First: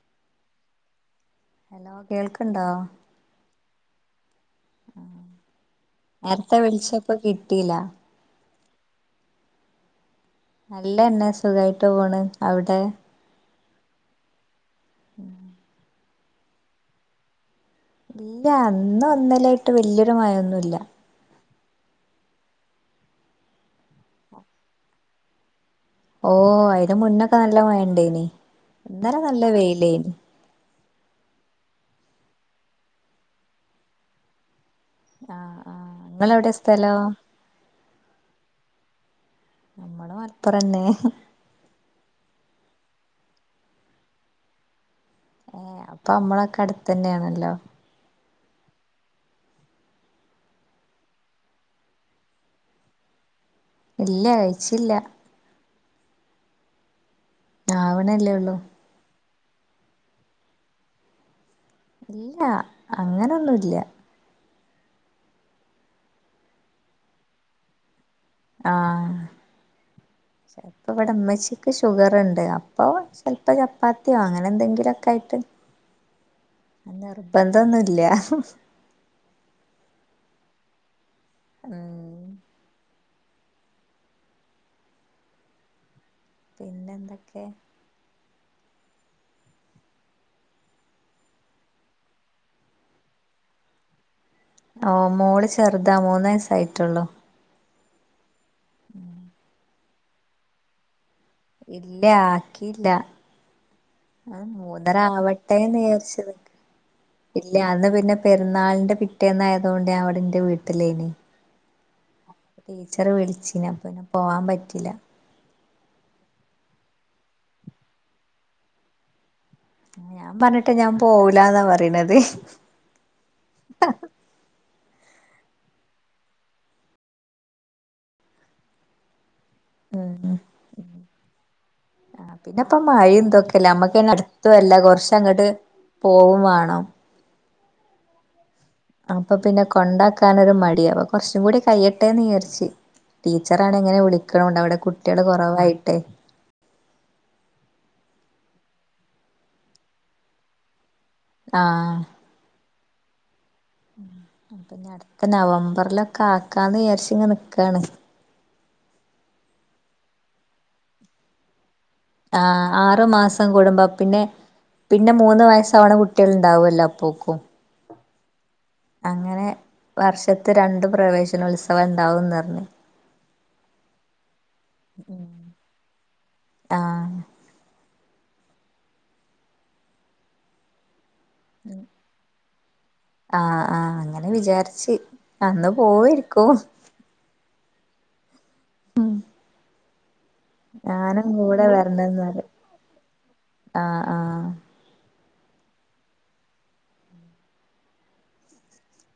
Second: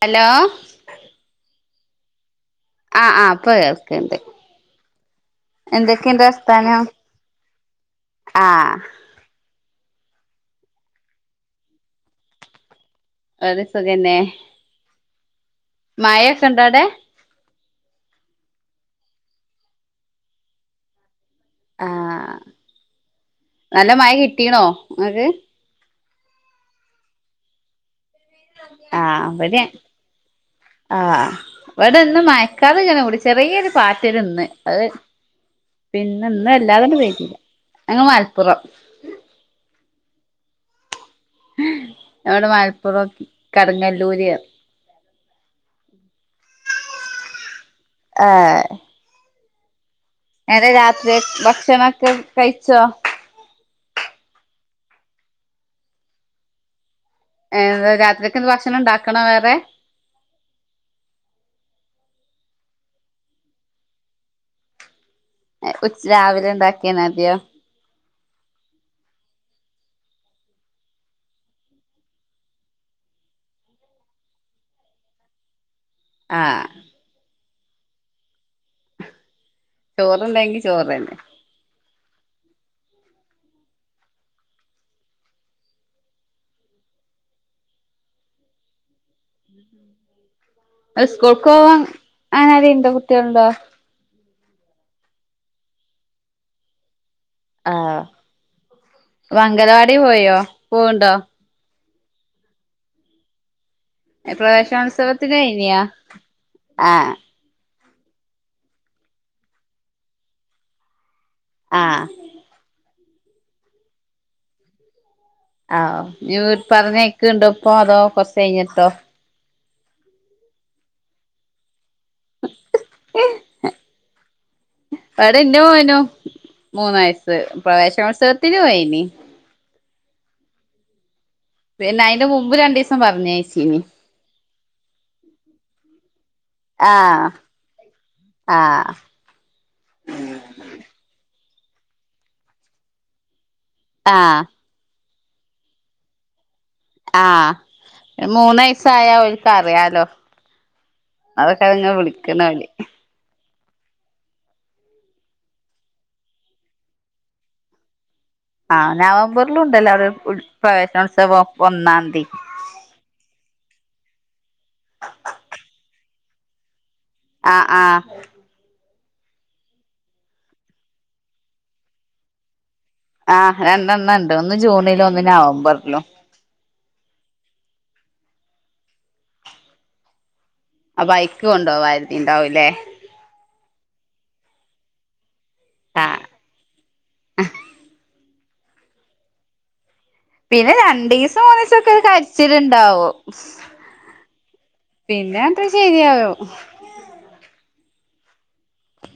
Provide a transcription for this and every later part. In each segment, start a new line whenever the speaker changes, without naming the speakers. Hello
hello കേൾക്കാ
ആ ആ അപ്പ [unintelligible] എന്തൊക്കെയ്ണ്ട്
നേരത്തെ
വർത്താനം
വിളിച്ചപ്പോ കിട്ടിയില്ല
ആ
നല്ലന്നെ സുഖായിട്ട് പോണ് അവിടെ?
[unintelligible] സുഖന്നെ മഴൊക്കെ ഇണ്ടോടെ
ഇല്ല ഇന്ന് ഇന്നലേയ്ട്ട് വല്യൊരു മഴൊന്നുല്ല
ആ നല്ല മഴ കിട്ടീണോ ങ്ങക്ക്
ഓ അയ്ന്റെ മുന്നൊക്കെ നല്ല മഴ ഇണ്ടയ്നി ഇന്നലെ നല്ല വെയ്ലേനി
ആ ഇവടെന്ന് മയക്കാറിങ്ങനെ മൂടി ചെറിയൊരു പാറ്റല്ന്ന് അതെ
ആഹ് ആഹ്
പിന്നെ ഇന്ന്
ഇങ്ങളെവിടെ സ്ഥലോ
വെല്ലാതണ്ട് പെയ്തീല ഞങ്ങ മലപ്പുറം
പ്പുറന്നേ
ഞങ്ങ ഇവടെ മലപ്പുറം കടങ്ങല്ലൂരെ
ഏ അപ്പൊ നമ്മളൊക്കെ അടുത്തേ ന്നെണല്ലോ
ആ [unintelligible] രാത്രി ഭക്ഷണൊക്കെ കഴിച്ചോ
ഇല്ല കഴിച്ചില്ല
ഏ
ആവണല്ലേ
രാത്രിയൊക്കെന്ത്
ഉള്ളൂ
ഭക്ഷണം ഇ ണ്ടാക്കണോ വേ [unintelligible]
ഇല്ല അങ്ങനൊന്നുല്ല
ഉച്ച് രാവിലെണ്ടാക്കിയന്നെതിയോ
ആ ചെൽപ്പോ ഇവിടമ്മച്ചിക്ക് ഷുഗർണ്ട് അപ്പോ ചെൽപ്പ ചപ്പാത്തിയോ അങ്ങനെ എന്തെങ്കിലൊക്കെയ്ട്ട്
ആ
ഇപ്പന്തൊന്നുല്ല
ചോറുണ്ടെങ്കി ചോറന്നെ
ഉം പിന്നെ ന്തൊക്കെ
സ്കൂൾക്കോകാൻ അ അങ്ങനെരേലും ഇണ്ടോ കുട്ട്യയളുണ്ടോ
ഓ മോള് ചെർതാ മൂന്നയ്സ്സായി ട്ടൊള്ളു
ആ വംഗനവാ ടി പോയോ പോവ്ണ്ടോ?
ഇല്ല ആക്കീല്ല ആ മൂന്നര
പ്രവേശനോത്സവത്തിന് കഴിഞ്ഞിയാ
ആവട്ടേന്ന്‌യാര്ച്ച് നിക്ക
ആഹ്
ഇല്ല അന്ന് പി പിന്നെ പെരുന്നാൾന്റെ പിറ്റേന്നായ തോണ്ട് അവടെ എന്റെവീട്ടിലേനി
ആ
ടീച്ചറ് വിളിച്ചീനി അപ്പൊ ഞാൻ പോവാൻ പറ്റീല്ല
ആ ഇഞ്ഞ് പറഞ്ഞയ്ക്ക്ണ്ടോപ്പോ അതോ കൊർച്ചയ്ഞ്ഞിട്ടോ
ഞാൻ പറഞ്ഞ്ട്ട് ഞാൻ പോവൂലന്നാ പറയ്ണത്
അവര് ഇന്നു പോയീനു മൂന്നു വയസ്സ് പ്രവേശനോത്സവത്തിന് പോയിനി
മ് മ്
പിന്നെ അയ്ന്റെ മുമ്പ് രണ്ടീസം പറഞ്ഞയ്ച്ചീനി
ത്തു അല്ല കൊറച്ചങ്ങട്ട് പോവും വാണം
ആഹ് ആഹ്
അപ്പൊ പിന്നെ കൊണ്ടാക്കാന് ഒരു മടി ആവും കൊറച്ചും കൂടി കഴിയട്ടെന്ന് വിചാരിച്ച് ടി ച്ചറാണെ ഇങ്ങനെ
ആഹ്
വിളിക്ക്ണുണ്ട് അവിടെ കു ട്ടികള് കൊറവായിട്ടേ
ആ മൂന്നുവയസ്സായ ഓൽക്ക്‌ അറിയാലോ അതൊക്കെ [unintelligible] വിളിക്ക്ന്ന് അവല്
അപ്പൊ അടുത്ത നവംബറിലൊക്കെ ആക്കാന്ന് വിചാരിച്ചിങ്ങ നിക്കാണ്
ആ നവംബറിലും ഉണ്ടലെ അവിടെ പ്രവേശനോത്സവം ഒന്നാം തീയതി
ആ ആറു മാസം കൂടുമ്പം പിന്നെ പിന്നെ മൂന്ന് വയസ്സാവ്ണ കുട്ട്യാകൾ ഇണ്ടാവല്ലോ
ആ ആ
അങ്ങനെ വർഷത്ത് രണ്ടു പ്രവേശന ഉത്സവം ഉണ്ടാവുംന്ന് പറഞ്ഞ്
ആ രണ്ടെണ്ണം ഉണ്ട് ഒന്ന് ജൂണിലും ഒന്ന് നവംബറിലും
ആഹ്
അപ്പൊ അയ്ക്ക് കൊണ്ടാവാന്ന് കരുതീട്ട് ഇണ്ടാവുല്ലെ
ആ ആ അങ്ങനെ വിചാരിച്ച് അന്ന്
ആഹ്
പോവായ്ക്കും [unintelligible] മ്
പിന്നെ രണ്ടീസം മൂന്നീസക്കെ ഒരു
വരണംന്ന് പറയും
കരിച്ചിൽ ഇണ്ടാവും
ആഹ് ആഹ്
പിന്നെ അത് ശരിയാവും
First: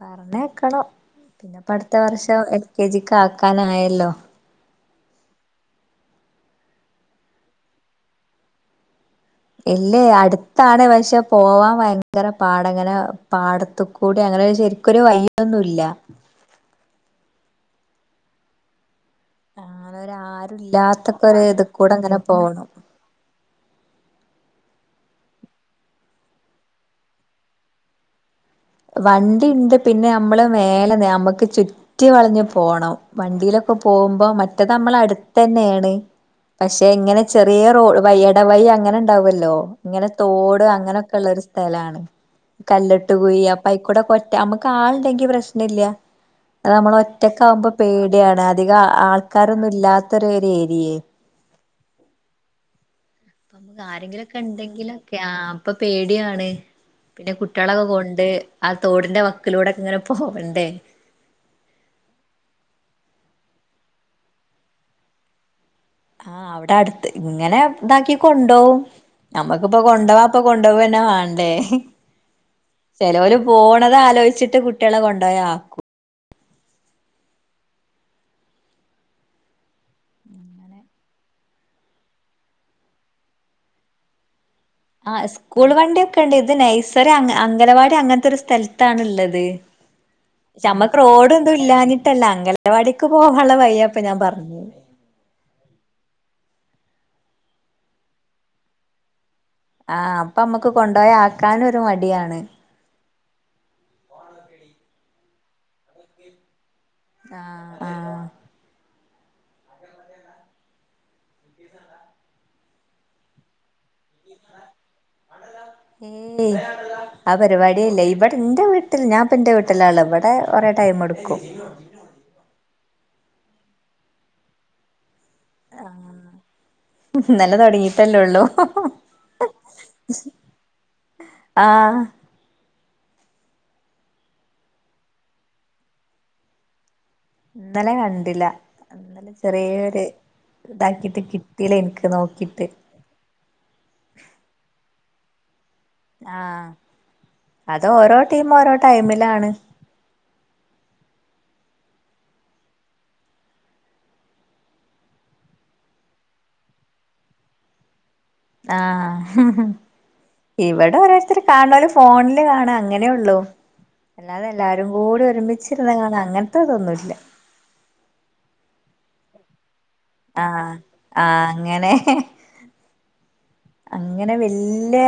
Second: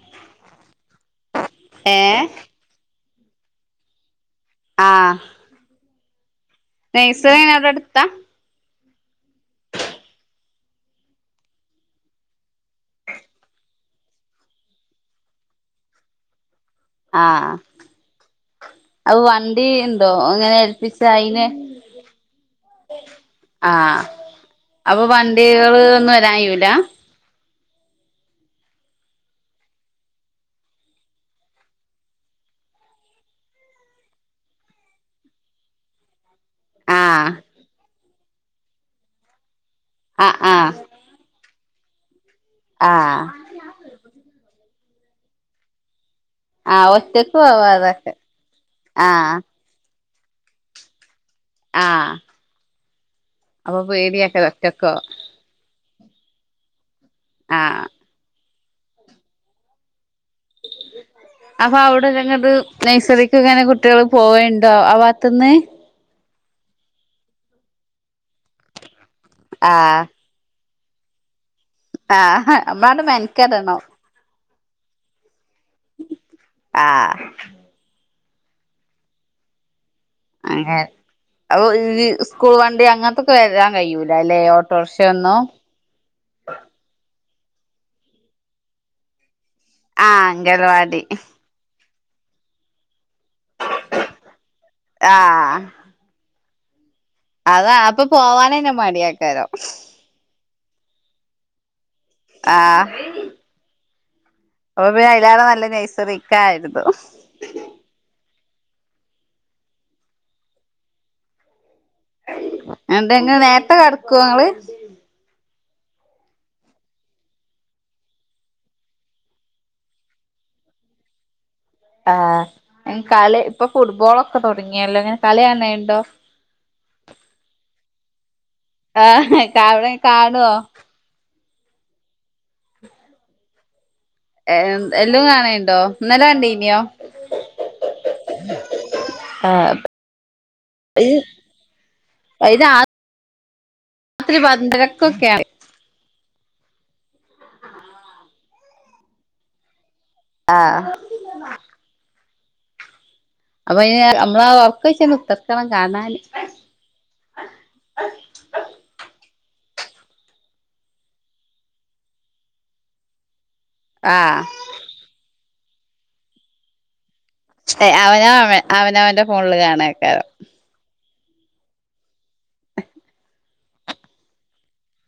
പറഞയ്ക്കണം പിന്നെ അടുത്ത
ഏഹ്
വർഷം എൽ കെ ജിക്ക് ആക്കാനായല്ലോ
ആ നേഴ്സറി അവിടെ അടുത്താ
ഇല്ലേ അടുത്താണ് പക്ഷെ പോവാൻ ഭയങ്കര പാടങ്ങനെ പാടത്ത് കൂടി അങ്ങനെ ശരിക്കൊരു വഴി ഒന്നും ഇല്ല
ആ [unintelligible] അപ്പൊ വണ്ടി
അങ്ങനെ
ഇണ്ടോ
ഒരു
അങ്ങനെ ഏൽപ്പിച്ച
ആരുല്ലാത്തൊക്കെ ഒരു
അയിന്
ഇത് കൂടെ അങ്ങനെ പോണം
ആ അപ്പൊ വണ്ടികള് ഒന്നും വരാൻ കഴിയൂല
വണ്ടി ഇണ്ട് പിന്നെ നമ്മള് മേലെ നമ്മുക്ക് ചുറ്റി വളഞ്ഞു പോണം വണ്ടിയിലൊക്കെ പോവുമ്പോ മറ്റേത് നമ്മള അടുത്ത തന്നെയാണ് പക്ഷെ ഇങ്ങനെ
ആഹ്
ചെറിയ റോ വഴി ഇടവഴി അങ്ങനെ ഉണ്ടാവല്ലോ ഇങ്ങനെ
ആഹ്
തോട്
ആഹ്
അങ്ങനെയൊക്കെ ഉള്ളരു സ്ഥ സ്ഥലാണ് കല്ലെട്ട്
ആഹ്
കുഴി അപ്പ് കൊറ്റമ് ഇങ്ങക്കാളെണ്ടെങ്കി പ്രശ്നല്ലാ അഹ്
ആഹ്
നമ്മള്
ഒറ്റക്ക്
ഒറ്റക്ക
പോവാ
ആകുമ്പോ
അതൊക്കെ
പേടിയാണ് അധികം
ആഹ്
ആൾക്കാരൊന്നും ഇല്ലാ ത് [unintelligible] ഏരിയെ
ആഹ് അപ്പൊ
ത് ആരെങ്കിലൊക്കെ
പേടിയാക്ക ഒറ്റക്കോ
ഉണ്ടെങ്കിലൊക്കെ ആ അപ്പൊ പേടിയാണ് പിന്നെ
ആഹ്
കുട്ട്യേളൊക്കെ കൊണ്ട് ആ തോടിന്റെ വക്കിലൂടെക്ക ഇങ്ങനെ പോവണ്ടേ
അപ്പൊ അവിടെല്ലങ്ങത് നെഴ്സറി ക്ക്ഇങ്ങനെ കുട്ടികൾ പോവേണ്ടാ ആ വാത്ത്ന്ന്
ആ അവിടെ അടുത്ത് ഇങ്ങനെ ഇതാക്കി കൊണ്ടോവും നമുക്കിപ്പൊ
ആഹ്
കൊണ്ടാവാപ്പൊ [unintelligible] പ് ന്നെ വേണ്ടേ
ആഹ് നമ്മളാണ്ട്
ചെലോരു
മെനക്കെടണം
പോണത് ആലോചിച്ചിട്ട് കു കുട്ടികളെ കൊണ്ടോയാ
ആ അങ്ങനെ [unintelligible] സ്കൂൾ വണ്ടി അങ്ങനത്തൊക്കെ വരാൻ കഴിയൂല അല്ലെ
ആ സ്കൂൾ വണ്ടിക്കെ ഉണ്ട് ഇത് നൈസറി അംഗനവാടി അങ്ങനത്തെ ഒരു സ്ഥലത്താണ് ഇള്ളത്
ആഹ്
ചമ്മക്ക്
അംഗൽവാടി
റോഡ് ഒന്നും ഇല്ലാന് ട്ടല്ല അംഗനവാടി ക്ക് പോകാനുള്ള വയ്യപ്പാ ഞാൻ പറഞ്ഞത്
അത അപ്പൊ പോവാനന്നെ മടിയേ ക്കാരം
ആ അപ്പൊ നമ്മുക്ക് കൊണ്ട യാ ക്കാനും ത്‌മടിയാണ്
ആഹ് അപ്പൊ പിന്നെ അയിലാറ നല്ലത് നൈസറിക്കായിരുന്നു
ആഹ് ആഹ്
എന്തെങ്ങ നേരത്തെ കടക്കൊ ങ്ങള്
ഏയ് ആ പരിപാട്യേല്ല ഇബടെ ഇന്റെ വീട്ടിൽ ഞാൻപ്പന്റെ വീട്ടിലാള്ളെ ഇവിടെ കുറേ ടൈം എടുക്കും
ആ കളി ഇപ്പൊ ഫുട്ബോളൊക്കെ തുടങ്ങിയല്ലേ
ആ ഇന്നലെ തുടങ്ങി അല്ലെ ഉള്ളൂ
ആഹ് അവിടെ കാണുവോ
ആഹ്
എല്ലാം ഇളയ വാവ ഉണ്ടോ ഇന്നല കണ്ടോ
ഇന്നലെ കണ്ടില്ല ഇന്നലെ ചെറിയൊരു ഇതാക്കിട്ട് കിട്ടീല്ല എനിക്ക് നോക്കിട്ട്
അയിന് രാത്രി പത്തിരക്കൊക്കെ
ആഹ് അത് ഓരോ ടീം ഓരോ ടൈമിലാണ്
ആഹ് അപ്പൊ അ നമ്മള് അവർക്ക് വെച്ചന്ന് ഉത്തർക്കണം കാണാന്
ആഹ് ഹിഹിഹി ഇവിടെ ഓരോരുത്തര് കാണും ഫോണില് കാണം അങ്ങനെ ഉള്ളു
ആഹ്
അല്ലാതെ എല്ലാരും കൂടി ഒരുമിച്ച് ഒരുമിച്ചു കാണൽ അങ്ങനത്തെതൊന്നുമില്ല
അവനവൻ്റെ ഫോണില് കാണും
ആഹ് ആഹ് അങ്ങനെ [inaudible] അങ്ങനെ വല്യ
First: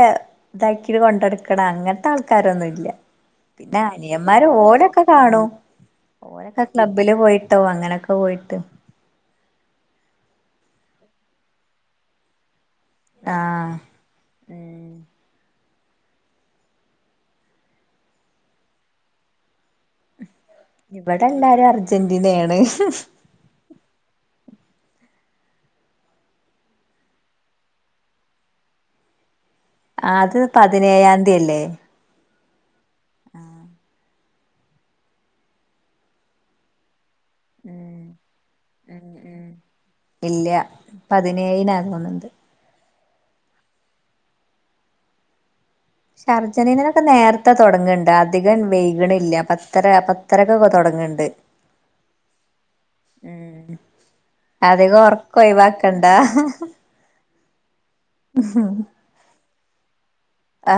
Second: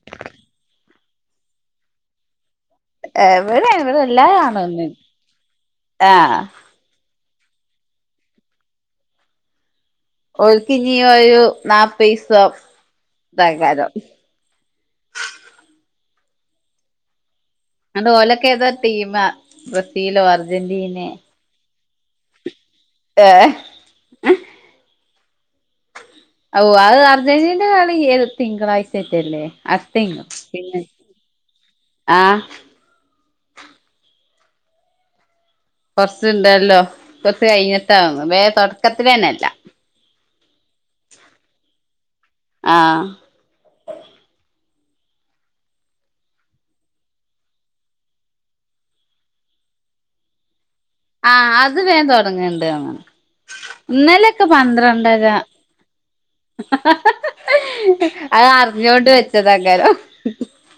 ഇതാക്കിട്ട് കൊണ്ടെടുക്കണം അങ്ങനത്തെ ആൾക്കാരൊന്നും ഇല്ല ഇല്ല
ഇവിടെ
പിന്നെ
ഇവിടെ എല്ലാരും
അനിയന്മാര്
കാണൊന്നും
ഓരൊക്കെ കാണൂ
ആഹ്
ഓരൊക്കെ ക്ലബ്ബില് പോയി അങ്ങനെയൊക്കെ പോയിട്ട്
ഓല്ക്ക് ഇനീ ഒരു നാൽപ്പത് ദിവസം
ആഹ്
താകാരം
ഉം
[unintelligible] ആണ്ട് ഓലൊക്കെ ഏതാ ടീം ബ്രസീലോ അർ
ഇവിടെ എല്ലാരും അർജ അർജന്റീനയാണ്
ഏ [inaudible] ഓ അത് അർജന്റീനന്റെ കളി ഏ തിങ്കളാഴ്ചേറ്റെ അല്ലെ
അത് പതിനേഴാംതിയല്ലേ
ആഹ്
ആഹാ
കൊറച്ച് ഇണ്ടല്ലോ കൊറച്ച്
ഉം
കഴിഞ്ഞിട്ടാതോന്ന്
ഉം
തൊടക്കത്തിലെന്നെ
ഉം
ഇല്ല
ഇല്ല പതിനേഴിനാ തോന്നുന്നുണ്ട്
ആ
പക്ഷെ അർജന്റീനനൊക്കെ നേരത്തെ അധികം വൈക്ണില്ല പത്തര പത്തരക്കൊക്കെ തൊടങ്ങ്
ആ അത് വേഗം തൊടങ്ങ്ണ്ട് തോന്ന്ണ്
ഉം
ഇന്നലൊക്കെ
അധികം
പന്ത്രണ്ടര
ഉറക്കം ഒഴിവാക്കണ്ട
അത് അറിഞ്ഞോണ്ട് വെച്ച് താക്കാരം
ആ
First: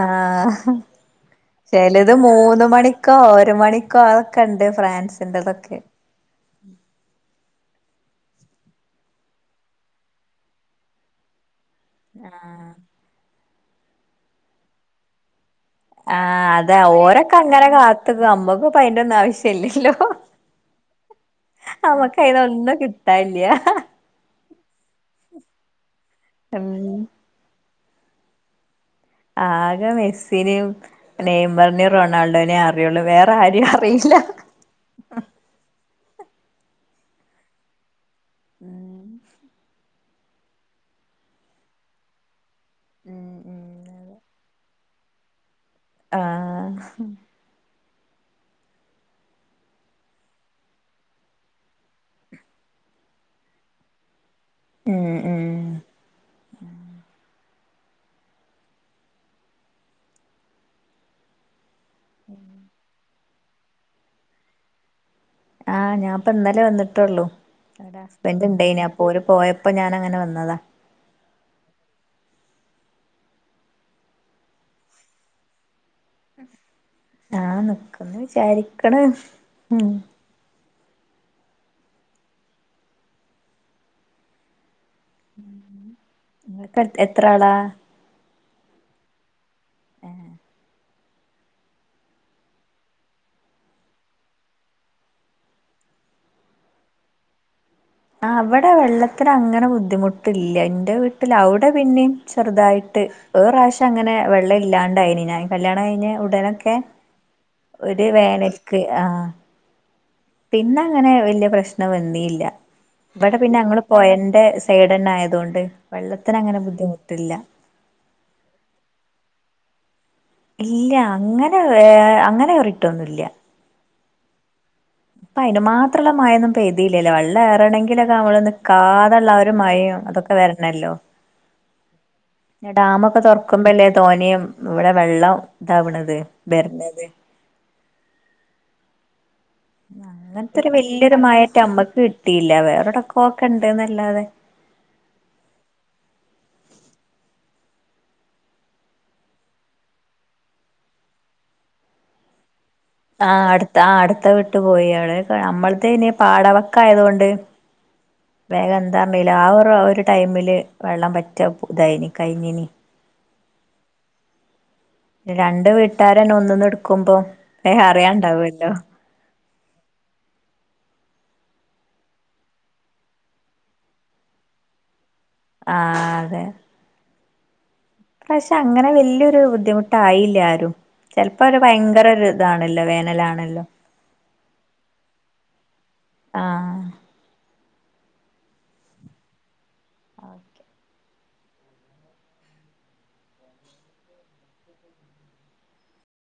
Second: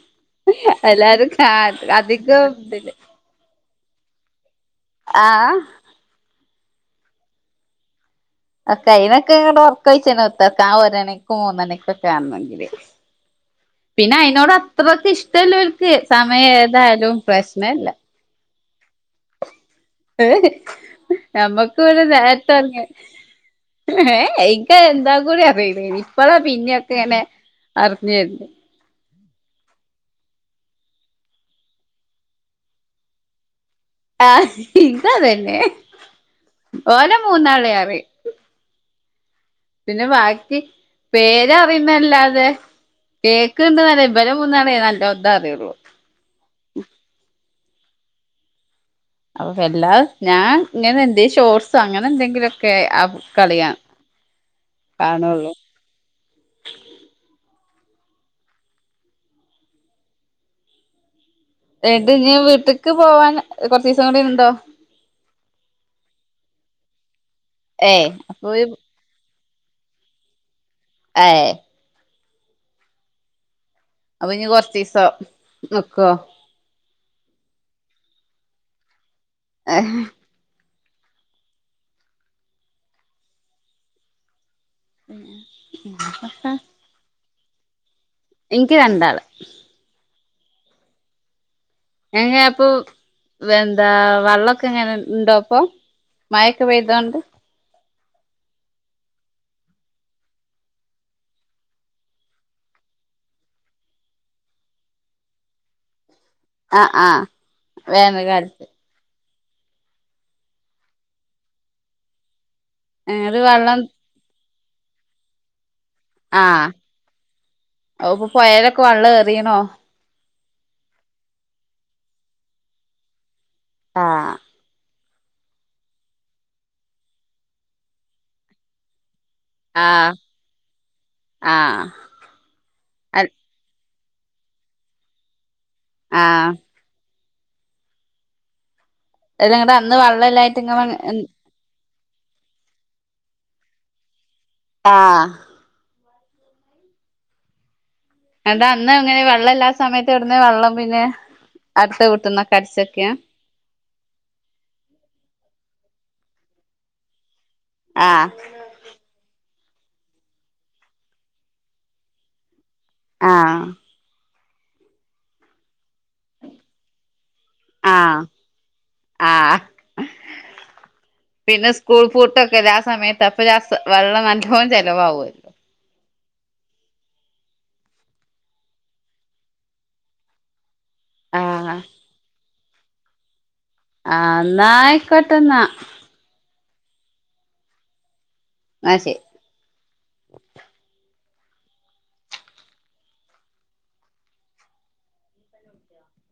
ചെലത്
അധികം
മൂന്ന്
ഇതില്
മണിക്കോ ഒരു മണിക്കോ കണ്ട്
ആഹ്
ഫ്രാൻസിന്റെതൊക്കെ
ആ കയ്യിണൊക്കെ ണ്ങ്ങട്ട് ഒറക്കൊയച്ച് ണ് ത്തുർക്ക ഒരണിക്കും മൂന്നണിക്കും ഒക്കെ ആണെങ്കില് പിന്നെ അയ്നോട്‌ അത്രക്കിഷ്ടല്ലോൽ
ആഹ് അതെ ഓരക്ക അങ്ങന കാത്ത് ക്കും അമ്മകും
നമ്മക്ക
നമ്മക്ക് അയിന്നൊന്നും കിട്ടാനില്ല
[unintelligible] എന്താ കൂടി അറിയില്ല ഇപ്പഴാ
ഉം
പിന്നെയൊക്കെ ഇങ്ങനെ അറിഞ്ഞേ
ആകെ മെസ്സിനെയും നെയ്മറിനെയും റൊണാൾഡോനേ അറിയുള്ളൂ വേറെ ആരെയും അറ്
ആഹ് ഇത് അതന്നെ ഓലെ മൂന്നാളേം അറിയും
ഉം
പിന്നെ ബാക്കി പേര് അറിയുന്നല്ലാതെ കേക്കണ്ടല്ലേ ഇബരെ മൂന്നാളേം ന [unintelligible] അറിയുള്ളു
ആഹ്
അപ്പൊ വല്ലാ ഞാൻ ഇങ്ങനെ എന്തേ ഷോർസ് അങ്ങനെ എന്തെങ്കിലുംക്കെ ആ കളിയാണ്
ഉം ഉം
കാണുള്ളൂ [unintelligible] വീട്ട്ക്ക് പോവാന കൊർച്ചീസം കൂടി ണ്ടോ
ആഹ് ഞാൻ പ്പ ഇന്നലേ വന്നിട്ടോള്ളൂ അവടെ
ഏയ്
ഹസ്ബൻഡ്
അപ്പൊ
ഉണ്ടേനു അപ്പോര് പോയ അപ്പൊ ഞാൻ അങ്ങനെ വന്നതാ
ഏ അപ്പൊ ഇനി കൊറചീസം നി ക്കൊ
ആഹ് നിക്കൂന്ന് വിചാരിക്കണ് മ് [unintelligible] എത്രാള
ഇൻക്ക് രണ്ടാള് എങ്ങ അപ്പൊ എന്താ വള്ളൊക്കെ എങ്ങനെ ഇണ്ടോ പ്പോ മഴൊക്കെ പെയ്തോണ്ട്
ആ ഇവിടെ വെള്ളത്തിന് അങ്ങനെ ബുദ്ധിമുട്ടില്ല എന്റെ വീട്ടിൽ അവിടെ പിന്നെയും ചെറുതായിട്ട് ഒരു പ്രാവശ്യം അങ്ങനെ വെള്ളം ഇല്ലാണ്ടായിന് ഞാൻ കല്യാണം കഴിഞ്ഞ ഉടനൊക്കെ
ആഹ് ആഹ്
ഒരു
വേനൽക്കാലത്ത്
വേനൽക്ക് ആ പിന്ന അങ്ങനെ വല്യ പ്രശ്നം വന്നീല്യ ഇവിടെ
എന്നിട്ട്
പിന്നെ
വെള്ളം
ങ്ങള് പോയന്റെ സൈഡന്ന ആയതുകൊണ്ട് വെള്ളത്തിന് അങ്ങനെ ബുദ്ധിമുട്ടില്ല
ആഹ്അഇപ്പൊ പുയലൊക്കെ വള്ള ഏറീണോ
ഇല്ല അങ്ങനെ ഏ അങ്ങനെ ഏറീട്ടൊന്നുംല്ല
ആഹ്
പ്പൊ അയിന് മാത്രമുള്ള മഴൊന്നും പെയ്തീല്ലല്ലേ വെള്ള ഏറണങ്കിലൊക്കെ നമ്മളൊന്ന് കാതെള്ള ആ ഒരു മഴയും
ആഹ്
അതൊക്കെ വരണല്ലോ
ആഹ്
ഡാമൊക്കെ തുറക്കുമ്പൊല്ലേ തോനെയും ഇവിടെ വെള്ളം ഇതാവണത്
ആഹ്
വരണത്
എല്ല ആടെ അന്ന് വെള്ളല്ലായിട്ട്
അങ്ങനത്തൊരു
ഇങ്ങള്
വല്യൊരു
എ-
മഴായിട്ട് നമ്മക്ക് കിട്ടിയില്ല വേറെടക്കൊക്ക് ഇണ്ട്ന്നല്ലാതെ
ആ എന്താ അന്ന് ങ്ങനെ വെള്ളം എല്ലാ സമയത്ത്ടന്ന് വെള്ളം പിന്നെ അടുത്ത് കുട്ടുന്ന
ആ അട്ത്ത ആ അട്ത്ത വീട്ട് പോയി [unintelligible] യാണ്നമ്മളത തെയിനി പാടവക്കായതോണ്ട്
ആഹ്
വേഗന്താ നിലാവ് ആ ഒരു ടൈമില് വെള്ളം പറ്റെ പു തൈനി കഴിഞ്ഞീനി
ആഹ്
രണ്ട് വീട്ട് ട്ടാരന്നെ ഒന്ന്ന്ന്ട്ക്കുമ്പോ ഏ
ആഹ്
അറിയാണ്ടാവ്‌ല്ലോ
ആഹ് പിന്നെ സ്കൂൾ പൂട്ടൊക്കെല്ലെ ആ സമയത്ത് വെള്ളം നല്ലോം ചെലവാവ
ആ അതെ പക്ഷെ അങ്ങനെ വല്ല്യരു ബുദ്ധിമുട്ടായീല ആരും ചെല്പ്പ്പടെ
ആഹ്
ഭയങ്കരൊത് താണല്ലൊ വേനലാണല്ലൊ
ആഹ് ന്നായ്കോട്ടന്നാ
ആഹ്
മാഷെ
ആക്കെ